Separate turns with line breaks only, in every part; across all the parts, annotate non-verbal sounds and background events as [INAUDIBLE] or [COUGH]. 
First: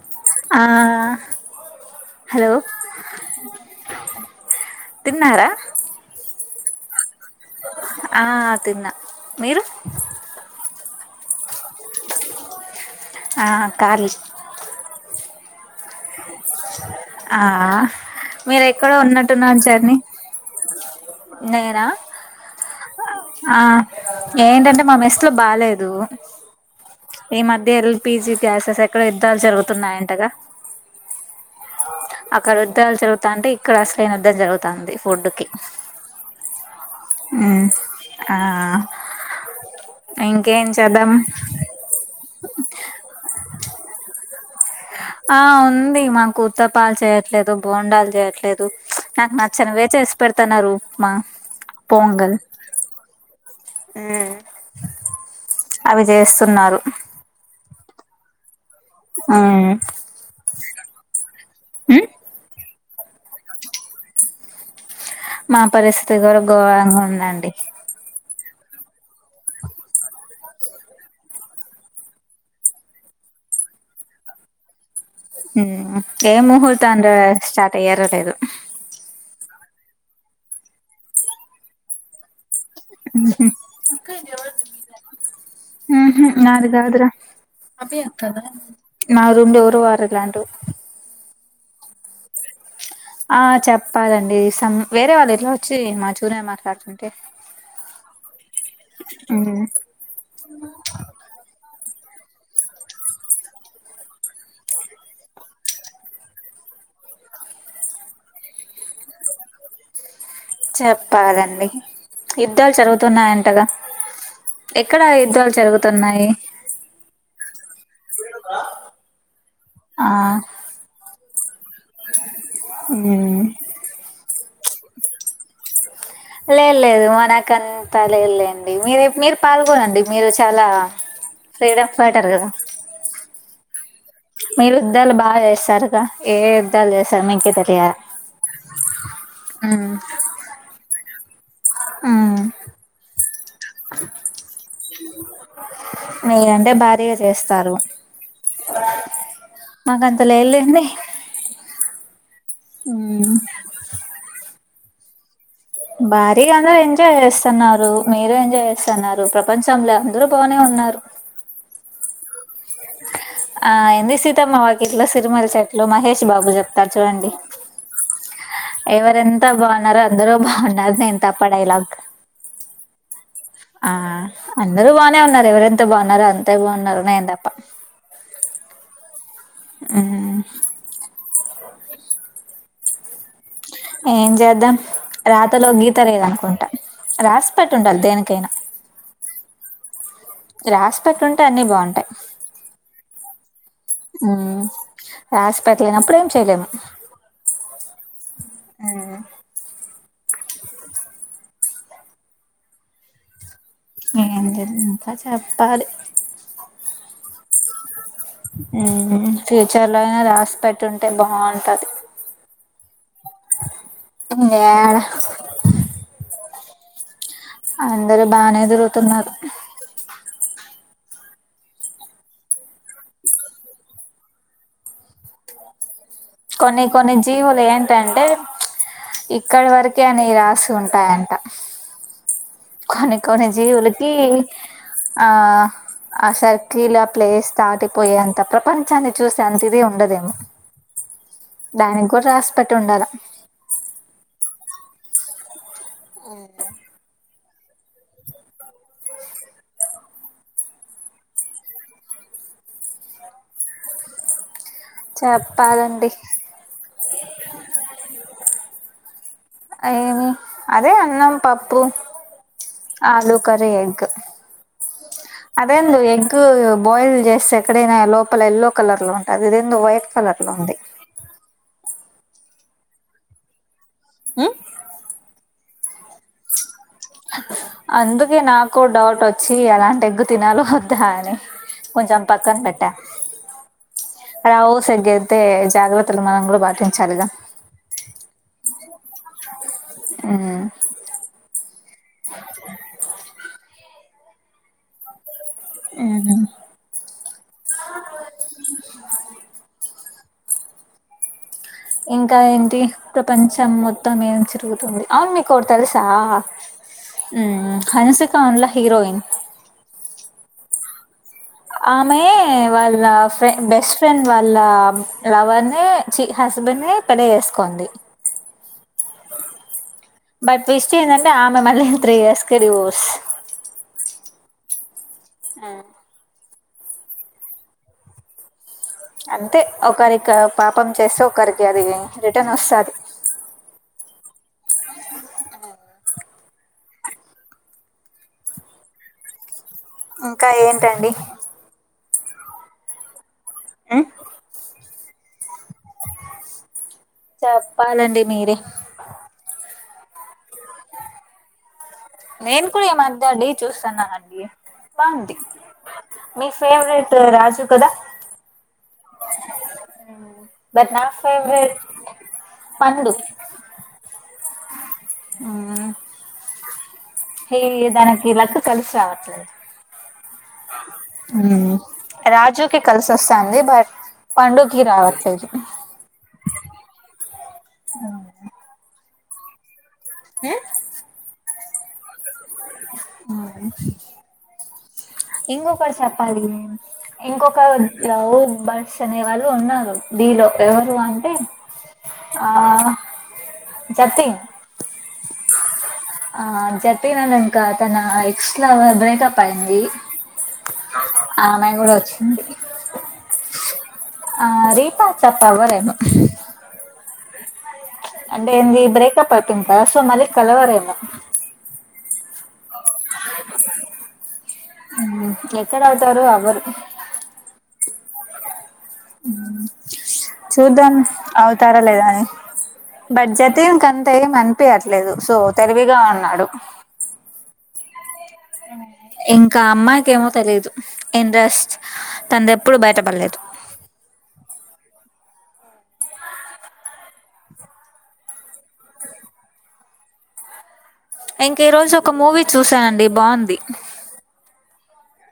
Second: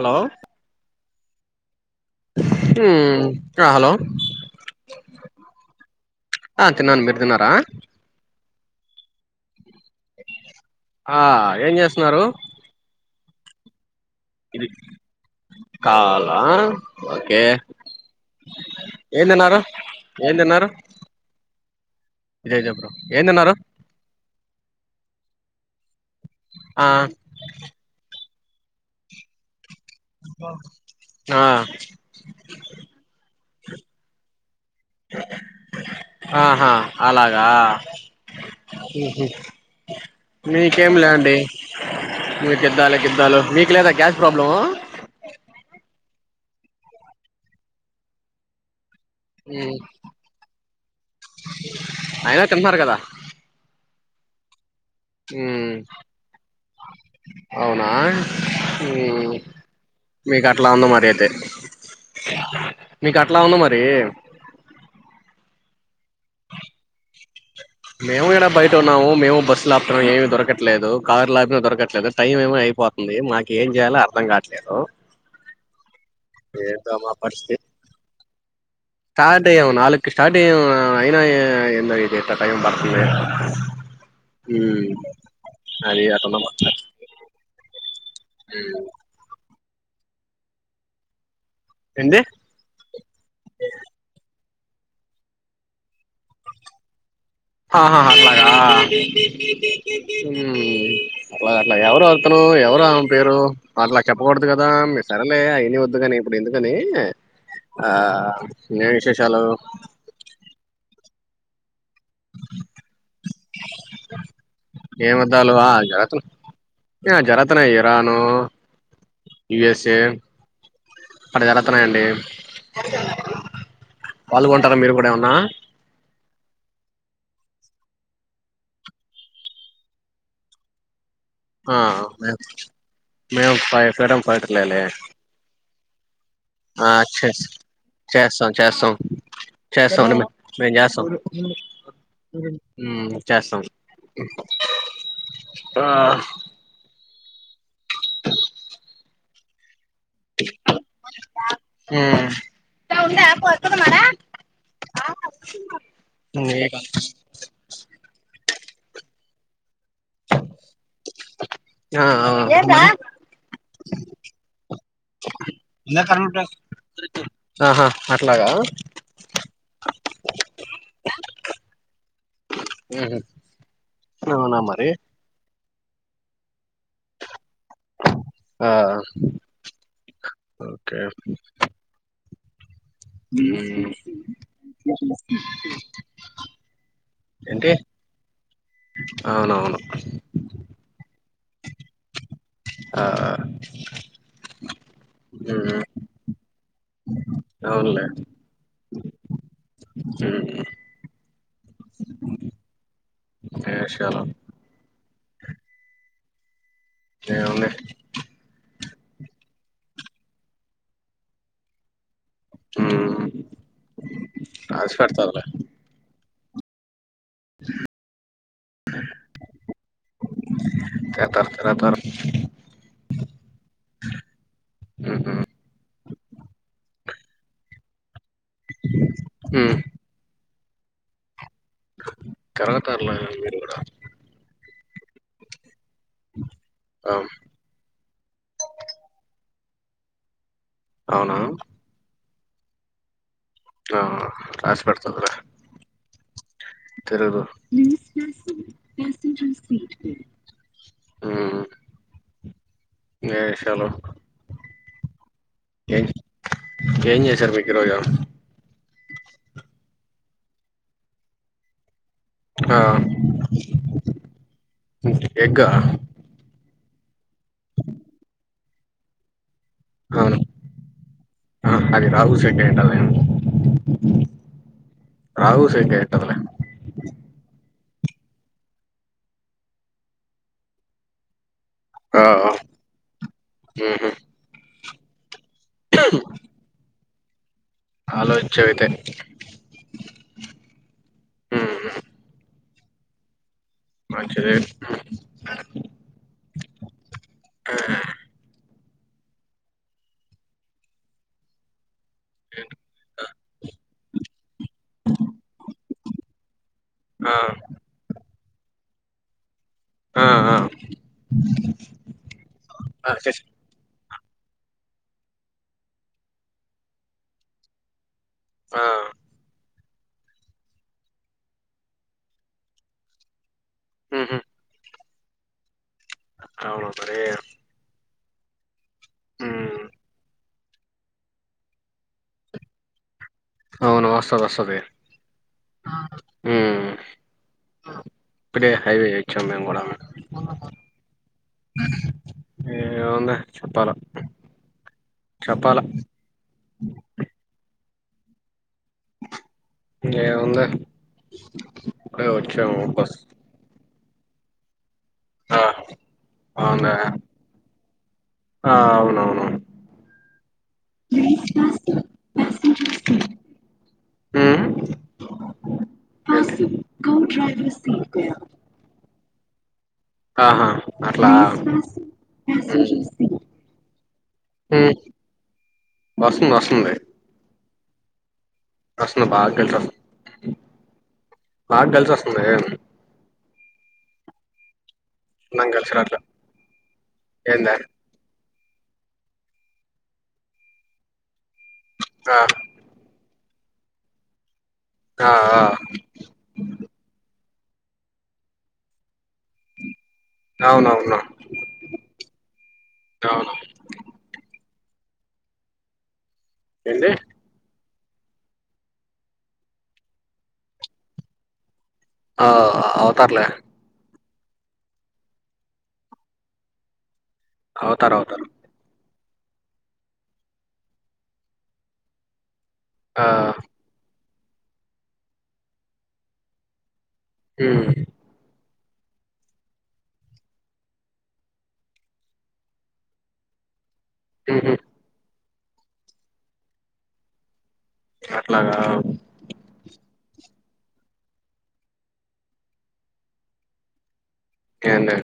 Hello
ఆ. Hello
మ్మ్, hello!
తిన్నారా
ఆ, తిన్నాను. మీరు తిన్నారా?
ఆ తిన్నా. మీరు?
ఆ, ఏం చేస్తున్నారు?
ఆ, ఖాళీ.
ఇది. కాలా
ఆ.
ఓకే
మీరు ఎక్కడో
ఏం తిన్నారు
ఉన్నట్టున్ సార్‌ని.
ఏం తిన్నారు ఇదే చెప్పు బ్రో, ఏం తిన్నారు?
ఏంటంటే, మా మెస్‌లో ఈ
ఆ
మధ్య బాలేదు ఏపీజీ. గ్యాస్‌ ఎక్కడో యుద్ధాలు జరుగుతున్నాయి అంటగా.
ఆ.
అక్కడ యుద్ధాలు జరుగుతుంటే, ఇక్కడ అసలైన యుద్ధం జరుగుతది ఫుడ్‌కి.
ఆహా! అలాగా,
ఆ
ఉహు.
ఇంకేం
మీకేం
చేద్దాం
లెండి, మీకిద్దాల యుద్ధాలు మీకు లేదా గ్యాస్ ప్రాబ్లము?
ఆ ఉంది మాకు, ఊతప్పలు చేయట్లేదు, బొండాలు చేయట్లేదు. నాకు
హ్మ్
నచ్చనివే చేసి పెడుతున్నారు, ఉప్మా, పొంగల్.
అయినా తింటున్నారు కదా
మ్మ్.
మ్మ్, అవునా! మ్మ్, మీకు అట్లా ఉంది మరి అయితే. మీకు, అట్లా ఉంది మరి.
మా పరిస్థితి గూడ, ఘోరంగా ఉందండి.
టున్నాము మేము బస్సు లాపుతూనం, ఏమి దొరకట్లేదు. కారు లాపినా దొరకట్లేదు. టైం ఏం అయిపోతుంది. మాకు ఏం.. ఏం చేయాలో, అర్థం గాట్లేదు.
మ్మ్, ఏ ముహూర్తాన
పరిస్థితి
స్టార్ట్ అయ్యారో లేదో.
స్టార్ట్ అయ్యాము నా, నాలుగుకి స్టార్ట్ అయ్యాము. ఆ, అయినా ఏ ఏందో ఇది ఇటా. టైం పడుతుంది, ఉమ్. అది
ఉమ్, హు
అటున్న
నాది
ముచ్చట
కాదు రా. అభి అక్క దా. నా రూమ్‌ ఎవరూ వారూ. Plan two.
ఎంది?
సమ్ వెరే వాళ్లు ఇట్లా వచ్చి మెచుర్యా మాట్లాడుతున్.
ఆహా, ఆహా! అట్లాగా.
మ్మ్
హ్మ్మ్, అట్లాగే, అట్లాగే ఎవరు వాళ్ల? అతను, ఎవరు ఆమె పేరు? అట్లా చెప్పకోడదు కదా? మీ సరేలే అయాన్నీ వద్దులే కానీ, ఇప్పుడు ఎందుకని. ఆ! నే, విశేషాలు?
చెప్పాల్లండి, ఇద్దర్ చరువుతున్నారు అంటగా? ఎక్కడ, ఆ
ఏం
ఇద్దర్
అద్దాలు ఆ
చరువుతున్నాయి?
రాను యూఎస్ఏ.
ఆ
పడ జలత్నాయి అండి, [UNINTELLIGIBLE] వాళ్లు గొం. వస్తారా? మీరు కూడా ఏమన్నా.
లేలేద్ మనకంతా లేదులేండి. మీర ఇప్ మీరు పాల్గొనండి మీరు చాలా
ఆ
ఫ్రీడఫ్ ఫైటర్
మే-
గదా
మేము ఫై ఫ్రీడమ్
మీరు
ఫైటర్లేలే
యుద్ధాలు బా ఏసరు.
ఆ చెస్ చేసవ్ చేసవ్
ఉమ్
చేసావండి మీమ్ మీ జేసావ్
ఉమ్
ఉహ్ చేసం
మీరంటే భారీగార్ ఏస్తారు. మాక్ అంత లేద్ లేండి
మ్మ్
ఉహ్
ఆహావ్
భారీగానే ఎంజాయ్ ఏసున్నారు. మీరు ఎంజాయ్ ఏసున్నారు. ప్రపంచంలో అన్ దూర్ పవనే ఉన్నారు
ఆ
ఆ ఏంది సీతమ్మ వాయక్ ఇట్లా సిరిమల్లె చెట్లు మహేష్
ఆ
బాబు జేప్తారు చూడండి
ఆహా అట్లాగా
ఎవరంతా బావున్నారు, అందరూ బావున్నారు నేన్ తప్ప డైలాగ్
హుహ్
ఆ అందరూ బానే ఉన్నారు ఎవరెంతో బావున్నారో అన్ దేవన్నారు నీన్ దప్ప.
ఒకే హు మ్మ్
ఏ జేద్దాం రాతలో గీత లేదనుకుంటా రాస్ పెట్టుండాలి దేనికైనా
అవునో
రాసి పెట్టుంటే అన్ని బావుంటాయ్
ఆఆ
ఉహ్ రాస్పెట్టలేనపుడు ఏం చేయలేం
నవునలే
ఎహేహ్
హుహ్ ఏషాల
ఏందిది ఇంకా చెప్పాలి.
ఎవలే
ఉహు్ ఫ్యూచర్ లో అయినా రాసి పెట్టుంటే బావుటది.
హుహ్
ఇంగేడా
పెడతారులే
అందరు బానే దురుగుతున్నారు.
తర్ తర్కార తర్ ఉహుహ్
కొన్ని కొన్ని జీవులు ఏంటంటే ఇక్కడి వరకే అని రాస్ ఉంటాయంటా.
తిరగతారులే
కానీ కొన్ని
మీరు కూడా
జీవులకి ఆ ఆ సర్కిల్ ఆ ప్లేస్ దాటిపోయే అంత ప్రపంచాన్ని చూసే అతిది ఉండదేమో
అవునా
దాని గూడు రాసిపెట్టి ఉండాలా
ఆ రాస్పెడ్తాదలే తెరూరు ప్లీజ్ జర్సీ జల్సీ జల్సీ. హు వేషలో
చెప్పాలండి
ఏంది ఏం జేసారు విగ్రోజం.
ఏమి అదే అన్నం పప్పు
ఆ
ఆలు కరీ ఎగ్
ఎగ్గా
అదేందో ఎగ్గుబ్ బాయిల్ జేసే ఎక్కడైనా లోపల ఎల్లో కలర్లో ఉంటది, ఇది ఏందో వైట్
అవును
కలర్లో ఉంది.
ఆ అది రాహు సెడైంటాదే
ఉహ్
కావుసైటే ఇటావా
అందుకే నాకు డౌట్ వచ్చి ఎలాంటి ఎగ్గు తినలో వద్దా అని కొంచెం
ఆ
పక్కన పెట్టా
ఉహు
రావ సగగే అయితే జాగ్రత్తలు మనం కూడా పాటించాలిగా
ఆలోచించావైతే ఉమ్
ఉమ్
మంచిద
ఉమ్ ఇంకా ఏంటి ప్రపంచం మొత్తం ఏం తరుగుతుంది అవును మీకు ఒకటి తెలుసా
ఆ
హన్సిక ఉండా హీరోయిన్
ఆ ఆ
ఆమె వాళ్ళ
ఆ చేస్
ఫ్రె బెస్ట్ ఫ్రెండ్ వాళ్ళ లవర్ ని హస్బెండ్ ని పెళ్ళి చేసుకుంది
ఆ
బట్ ట్విస్ట్ ఏంటంటే ఆమె మళ్ళీ త్రీ ఇయర్స్ క డివోర్స్
ఆహా
ఆ
అవును మర
అంతే ఒకరికి పాపం చేస్తే ఒకరికి అది రిటర్న్ వస్తుంది
అవును వస్తది వస్తుద ఇప్పుడే హైవే వచ్చాం మేము కూడా
ఇంకా ఏంటండి
ఏం ఉంది చెప్పాలా
ఉ
చెప్పాలా
చేపలండి మీరే
ఏం ఉంది
నేను కూడా ఈ మధ్య డీ చూస్తాన్నా అండి బాగుంది
ఆ
మీ
అవునా
ఫేవరెట్ రాజు కదా
ఆ అవునవును
బట్ నా ఫేవరెట్ పండు ఆ ఏ తనకి లక్క కలిసి రావట్లేదు
ఆహా అట్లా
రాజుకి కలిసి వస్తాంది బట్ పండుూకిీ
ఉమ్
రావచ్చు
వస్తుంది వస్తుంది
అవు
అసలు బాగా కలిసొ
ఉమ్
బాగా కలిసి వస్తుంది
అ
నాకు కలిసి
ఇంకొకటి
రాట్లే
చెప్పాలి ఇంకొక
ఏందే
బర్స్ అనే వాళ్ళు ఉన్నారు డీ లో ఎవరు అంటే ఆ జతీన్
ఆ ఆ
ఆ జతీన్ అ ఇంకా తన ఎక్స లవర్ బ్రేకప్ పైంది
అవునవును
ఆ అమ్మాయి కూడా వచ్చింది
అవును
రీ పట్చప్ అవ్వరేమో
ఏంది
అంటేంది ఈ బ్రేక్ప్ అవుతుందికదా సో మలీ కలవారు ఏమో
ఆ అవుతర్లే
ఎక్కడ అవుతారు ఎవ్వరు
అవుతారు అవుతారు
చూద్దాం అవుతారా లేదా అని
ఆ!
బట్జతీన్ అంతేం అనిపియట్లేదు సో తెలివిగా అన్నాడు
ఊమ్
అ ఇంకామ్మాయికేమో తెలిదు ఇంట్రస్ట్ తన్దెప్పుడు బయటపల్లేదు
ఉహు అట్లాగా
ఇంకీ రోజు ఒక మూవీ చూశానండి బాంది
ఏందద్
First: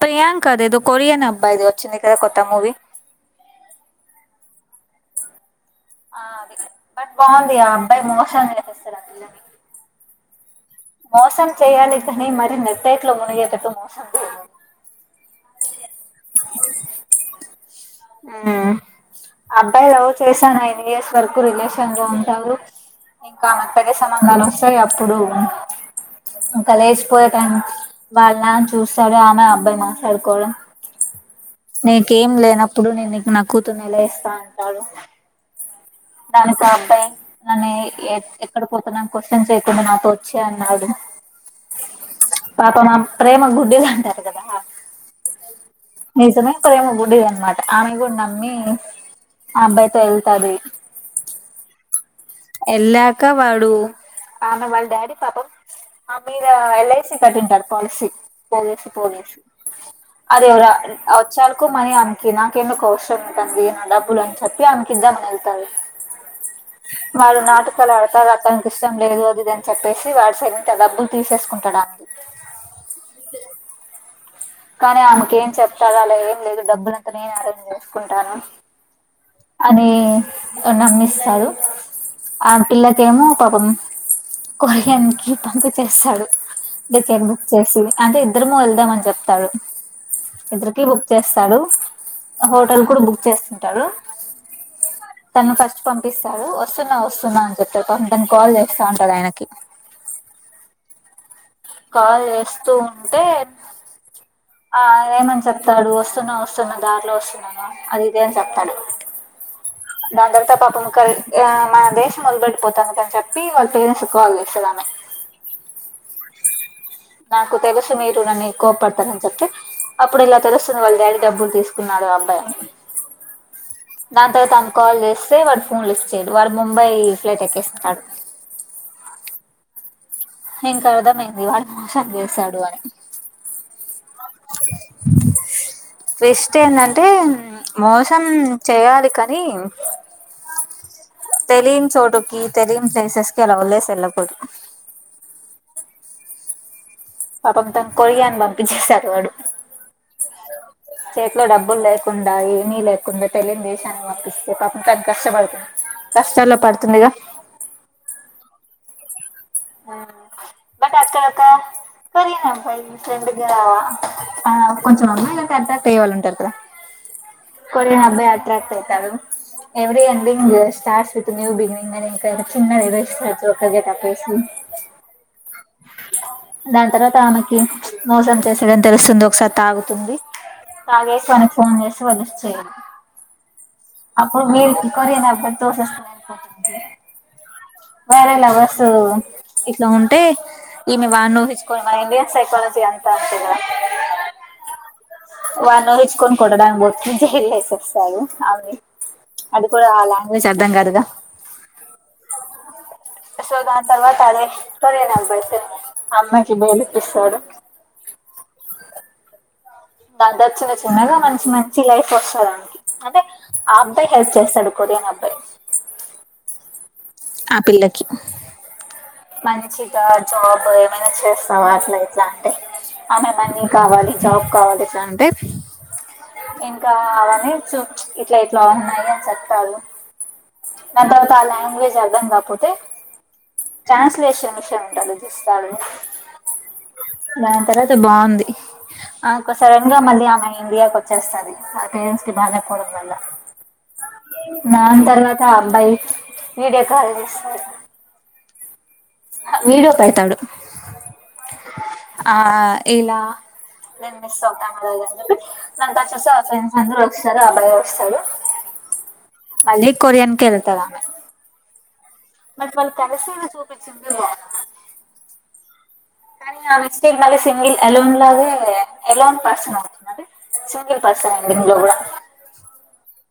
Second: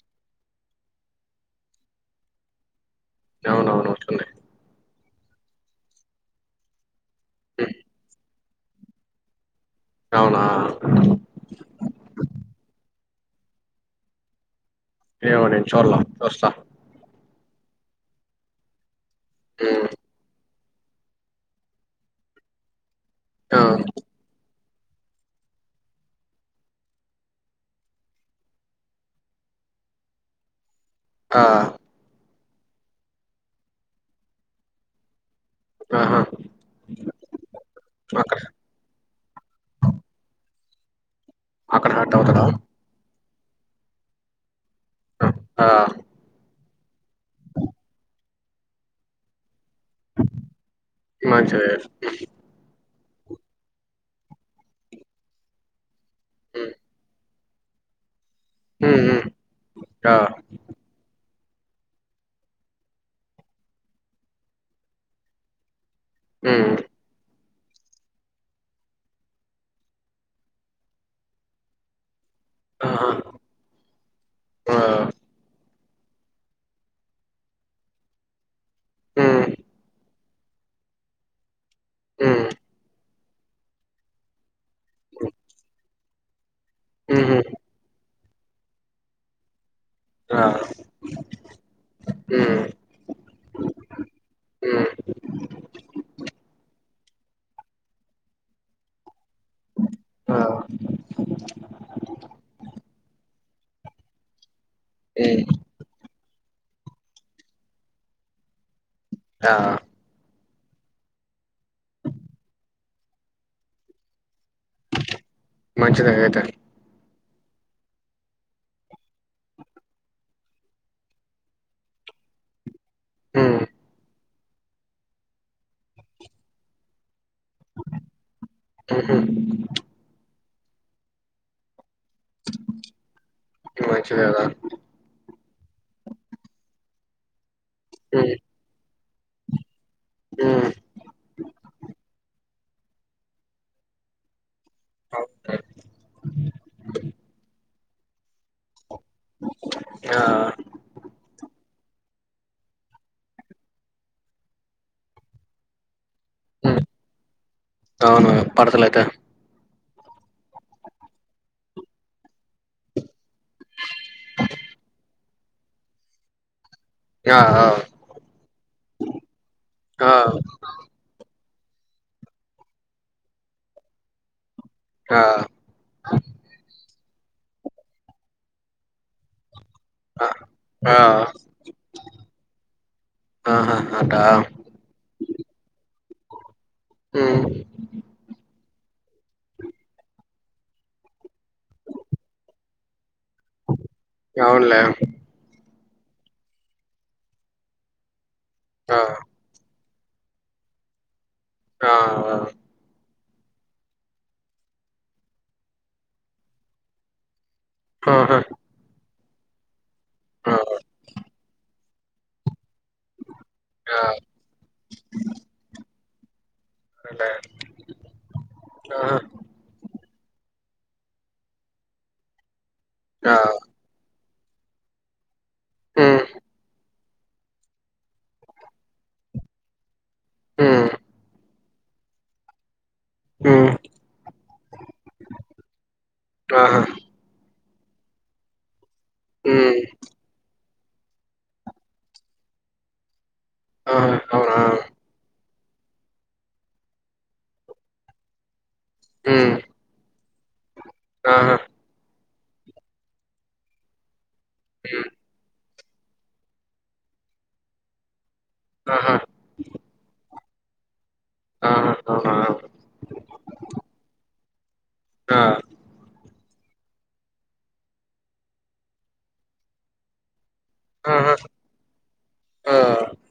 ప్రియాంకదేదొ కొరియన్ అబ్బాయిది ఒచ్చింది కదా కొత్త మూవీ
ఔనౌను ఒస్తుంది
ఆ బట్ బాంది ఆ
హ్మ్.
అబ్బాయి మోసం చేసేస్తడు అ పిల్లని
ఒనా
మోసం చేయాలి కనీ మరి నెట్టేట్లో మునిగేటటు మోసం చేయా
మో నేన్ చుడ్ల చుస్త
అ అబ్బాయి
హ్మ్.
లవ్ చేసాన ఇయర్స్ వరకు రిలేషన్లొ ఉంటారు ఇంకా
ఆ!
అక్కడే సంబధాలు ఒ సది అప్పుడు ఇంకా లేచిపోయే టైం వాళ్ నాన చూస్తాడు ఆమె అబ్బాయి మాట్లాడుకోడం
ఆ!
నీకేం లేనప్పుడు నేను నీకు నా కూతుర్ని ఎల ఇస్త అంటాడు
ఆహా!
దానికాబ్బాయి నన్ ఎ ఎ
అక్కడ
ఎక్కడ పోతున్నామని క్వశ్చన్ చేయకుండ నాతో ఒచ్చెయ్ ఔడ్
అక్కడ హట్టైవ్తడా
ప్రేమ గుద్దిద్హాంటారు గదా
ఆ! ఆ!
నిజమె ప్రేమ గుడ్డిదన్మాట ఆమె మో గుడ్ నమ్మి ఆ అబ్బాయితో ఏళ్తాది
మంచిదే
ఏళ్ళకా వాడు ఆమె వాళ్ డాడీ పాపం ఆ మీద
హ్మ్.
ఎల్ఐసి కట్టిండట పొలసీ పోగేసి
హ్మ్. హ్మ్.
పోగేసి
ఆ!
అది వల్ ఎ వ వచ్చార్కు మనీ అమెకి నాకెందుకు కౌశ్రం ఉంటంది న డబ్బులు అని చెప్పి అమెకిద్దామని ఎళ్తాది
ఊమ్
వాళ్ నాటుకాలడతా అతనికి ఇష్టం లేదు అదిదని చెప్పేసి వాడు సైలెంట్గ ఆ డబ్బుల్ తీసేస్కుంటాడాన్
ఆహా! ఆ!
కదాల ఏం లేదు డబ్బులంత నేనె అరేంజ్ చేస్కుంటాను
హ్మ్.
అదీ నమ్మీస్తారు
హ్మ్.
ఆ పిల్లకేమో పాపం కొహ్రియన్కి పంపిచేస్తాడు టికెట్
హుహు.
బుక్ చేసి అంటే ఇద్దరము వెళ్దామని చెప్ తడు
ఆ!
ఇద్దర్కి బుక్ చేస్తాడు
హ్మ్.
హోటల్ కూడ్ బుక్ చేస్తుంటాడు
హ్మ్.
తను ఫస్ట్ పంపిస్తాడు ఒస్సున్నా ఒస్సున్నా అని చెప్తడు పం తను కాల్ చేస్తా ఉంటడైనకి
అ
కాలేస్తూ ఉంటే ఆ ఏమని
హ్మ్.
చెప్తాడు వస్ స్తున్న ఒస్తున్నా దార్లో ఒస్తున్నాను అదిది అని చెప్తాడు
ఆ!
దాన్ తర్వాత పాపముక్క ఇయ మా దేశం మొదిలిపెట్టిపోతానికని చెప్పి వాళ్ళ పేరెంట్న్స్కాల్చేస్తదామ్
మంచిదఐతె
నాకు తెల్సు మీరు నన్నీ కోప్డ్తారని చెప్తే అప్పుడు ఇలా తెలుస్తుంది వాళ్డాడీ డబ్బులు తీస్కున్నా ఆబ్బయ
ఊ
దాన్తర్వాతామ్ కాల్ జేస్తే వాడ్ ఫోన్లిఫ్చ్చేడు వాడు ముంబై ఫ్లైట్ ఎక్కేస్తాడు
హుహు.
ఇంకాదా మేంది వాన్హ్ సం జేస్సడు అని
మంచిదే కదా!
ట్వీస్ట్ ఏందంటే మోసం చేయాలి కనీ
ఉ
తెలీని ప్లేసెస్ కి అలా వదిలేసి ఏళ్లకూడదు
అ
పాపం తను [UNINTELLIGIBLE]
ఆ
కుండా ఏమీ లేకుండ తెలియనీ దేశానికి పంపిస్తే పాపం తను కష్టపడు కష్టాల్లో
హ్మ్.
పడుతుందిగా
అవును పడతలేదా
బట్ అక్కడ కా సరే అబాయి మీ ఫ్రెండ్ గా కొంచెం అమ్మాయి అట్రాక్ట్ అయ్యే ఉంటారు కదా
ఆ ఆ
కొరియన్ అబాయి అట్రాక్ట్ అయితారు ఎవ్రీ
ఆ
ఎడింగ్ స్టార్స్ వి [UNINTELLIGIBLE]
ఆ
దాని తర్వాత ఆమెకి మోసం చేసాడని తెలుస్తుంది ఒకసారి తాగు ంది
ఆ ఆ!
తగే మనకి ఫోన్ చేస్తే వాడు లిఫ్ట్ చేయడు
ఆహా అట
అప్పుడు కొరియన్ అబ్బాయితో [UNINTELLIGIBLE]
హు
వేరే లవర్స్ ఇట్లా ఉంటే ఈమే వన్నీ ఊహించుకొని మన ఇండియన్ సైకాలజీ అంత అంతే కదా
అవునులే
[UNINTELLIGIBLE]
ఆ
కూడ ఆ లాంగ్వేజ్ అర్థం కాదుగా
ఆ
సో దాని తర్వాత అదే సరే కొరియన్ అబ్బాయి సార్ అమ్మాకి బయలుప్పిస్తాడు
ఆహా
దాని
ఆ
చిన్న చిన్నగా మంచి మంచి లైఫ్ వస్తది ఆమెకి అంటే ఆ అబ్బాయి హెల్ప్ చేస్తాడు కొరియన్ అబ్బాయి
అలే
ఆ పిల్లకి మంచిగా జా ఏమైనా చేస్తావా అట్లా ఇట్లా అంటే ఆమె
ఆ
మనీ కావాలి జాబ్ కావాలి ఇట్ల అంటే
హ్మ్
అవని చు ఇట్ల ఇట్ల ఉన్నాయి అని చెప్తారు
హ్మ్
దాని తర్వాత అల లాంగ్వేజ్ అర్ధం కాకపోతే
హ్మ్
ట్రాన్స్లేషన్ విషయం
ఆహా
దాని తర్వాత బాగుంది ఆ
హ్మ్
సడన్ గా మళ్ళీ ఆమె ఇండియాకి వచ్చేస్తది వాళ్ళ పేరెంట్స్ కి బాగలేపోవడం వల్ల
ఆహా అవునా
దాన్ తర్వాత అబ్బాయి వీడియో కాల్ చేస్తడు విడియో పెడతాడు
ఆ
ఆ ఇలా నేను మిస్ అవుతామో
హ్మ్
[UNINTELLIGIBLE] [UNINTELLIGIBLE]
ఆహా
[UNINTELLIGIBLE] ఆమె
ఆ
బట్ వాళ్ళు కలిసేవి [UNINTELLIGIBLE]
ఆ
కానీ ఆ [UNINTELLIGIBLE] మళ్ళీ సింగిల్ ఎలోన్ లాగే ఎలోన్ పర్సన్ అవుతది సింగిల్
ఆహా
పర్సన్ ఎండ్ లో కూడ
ఆ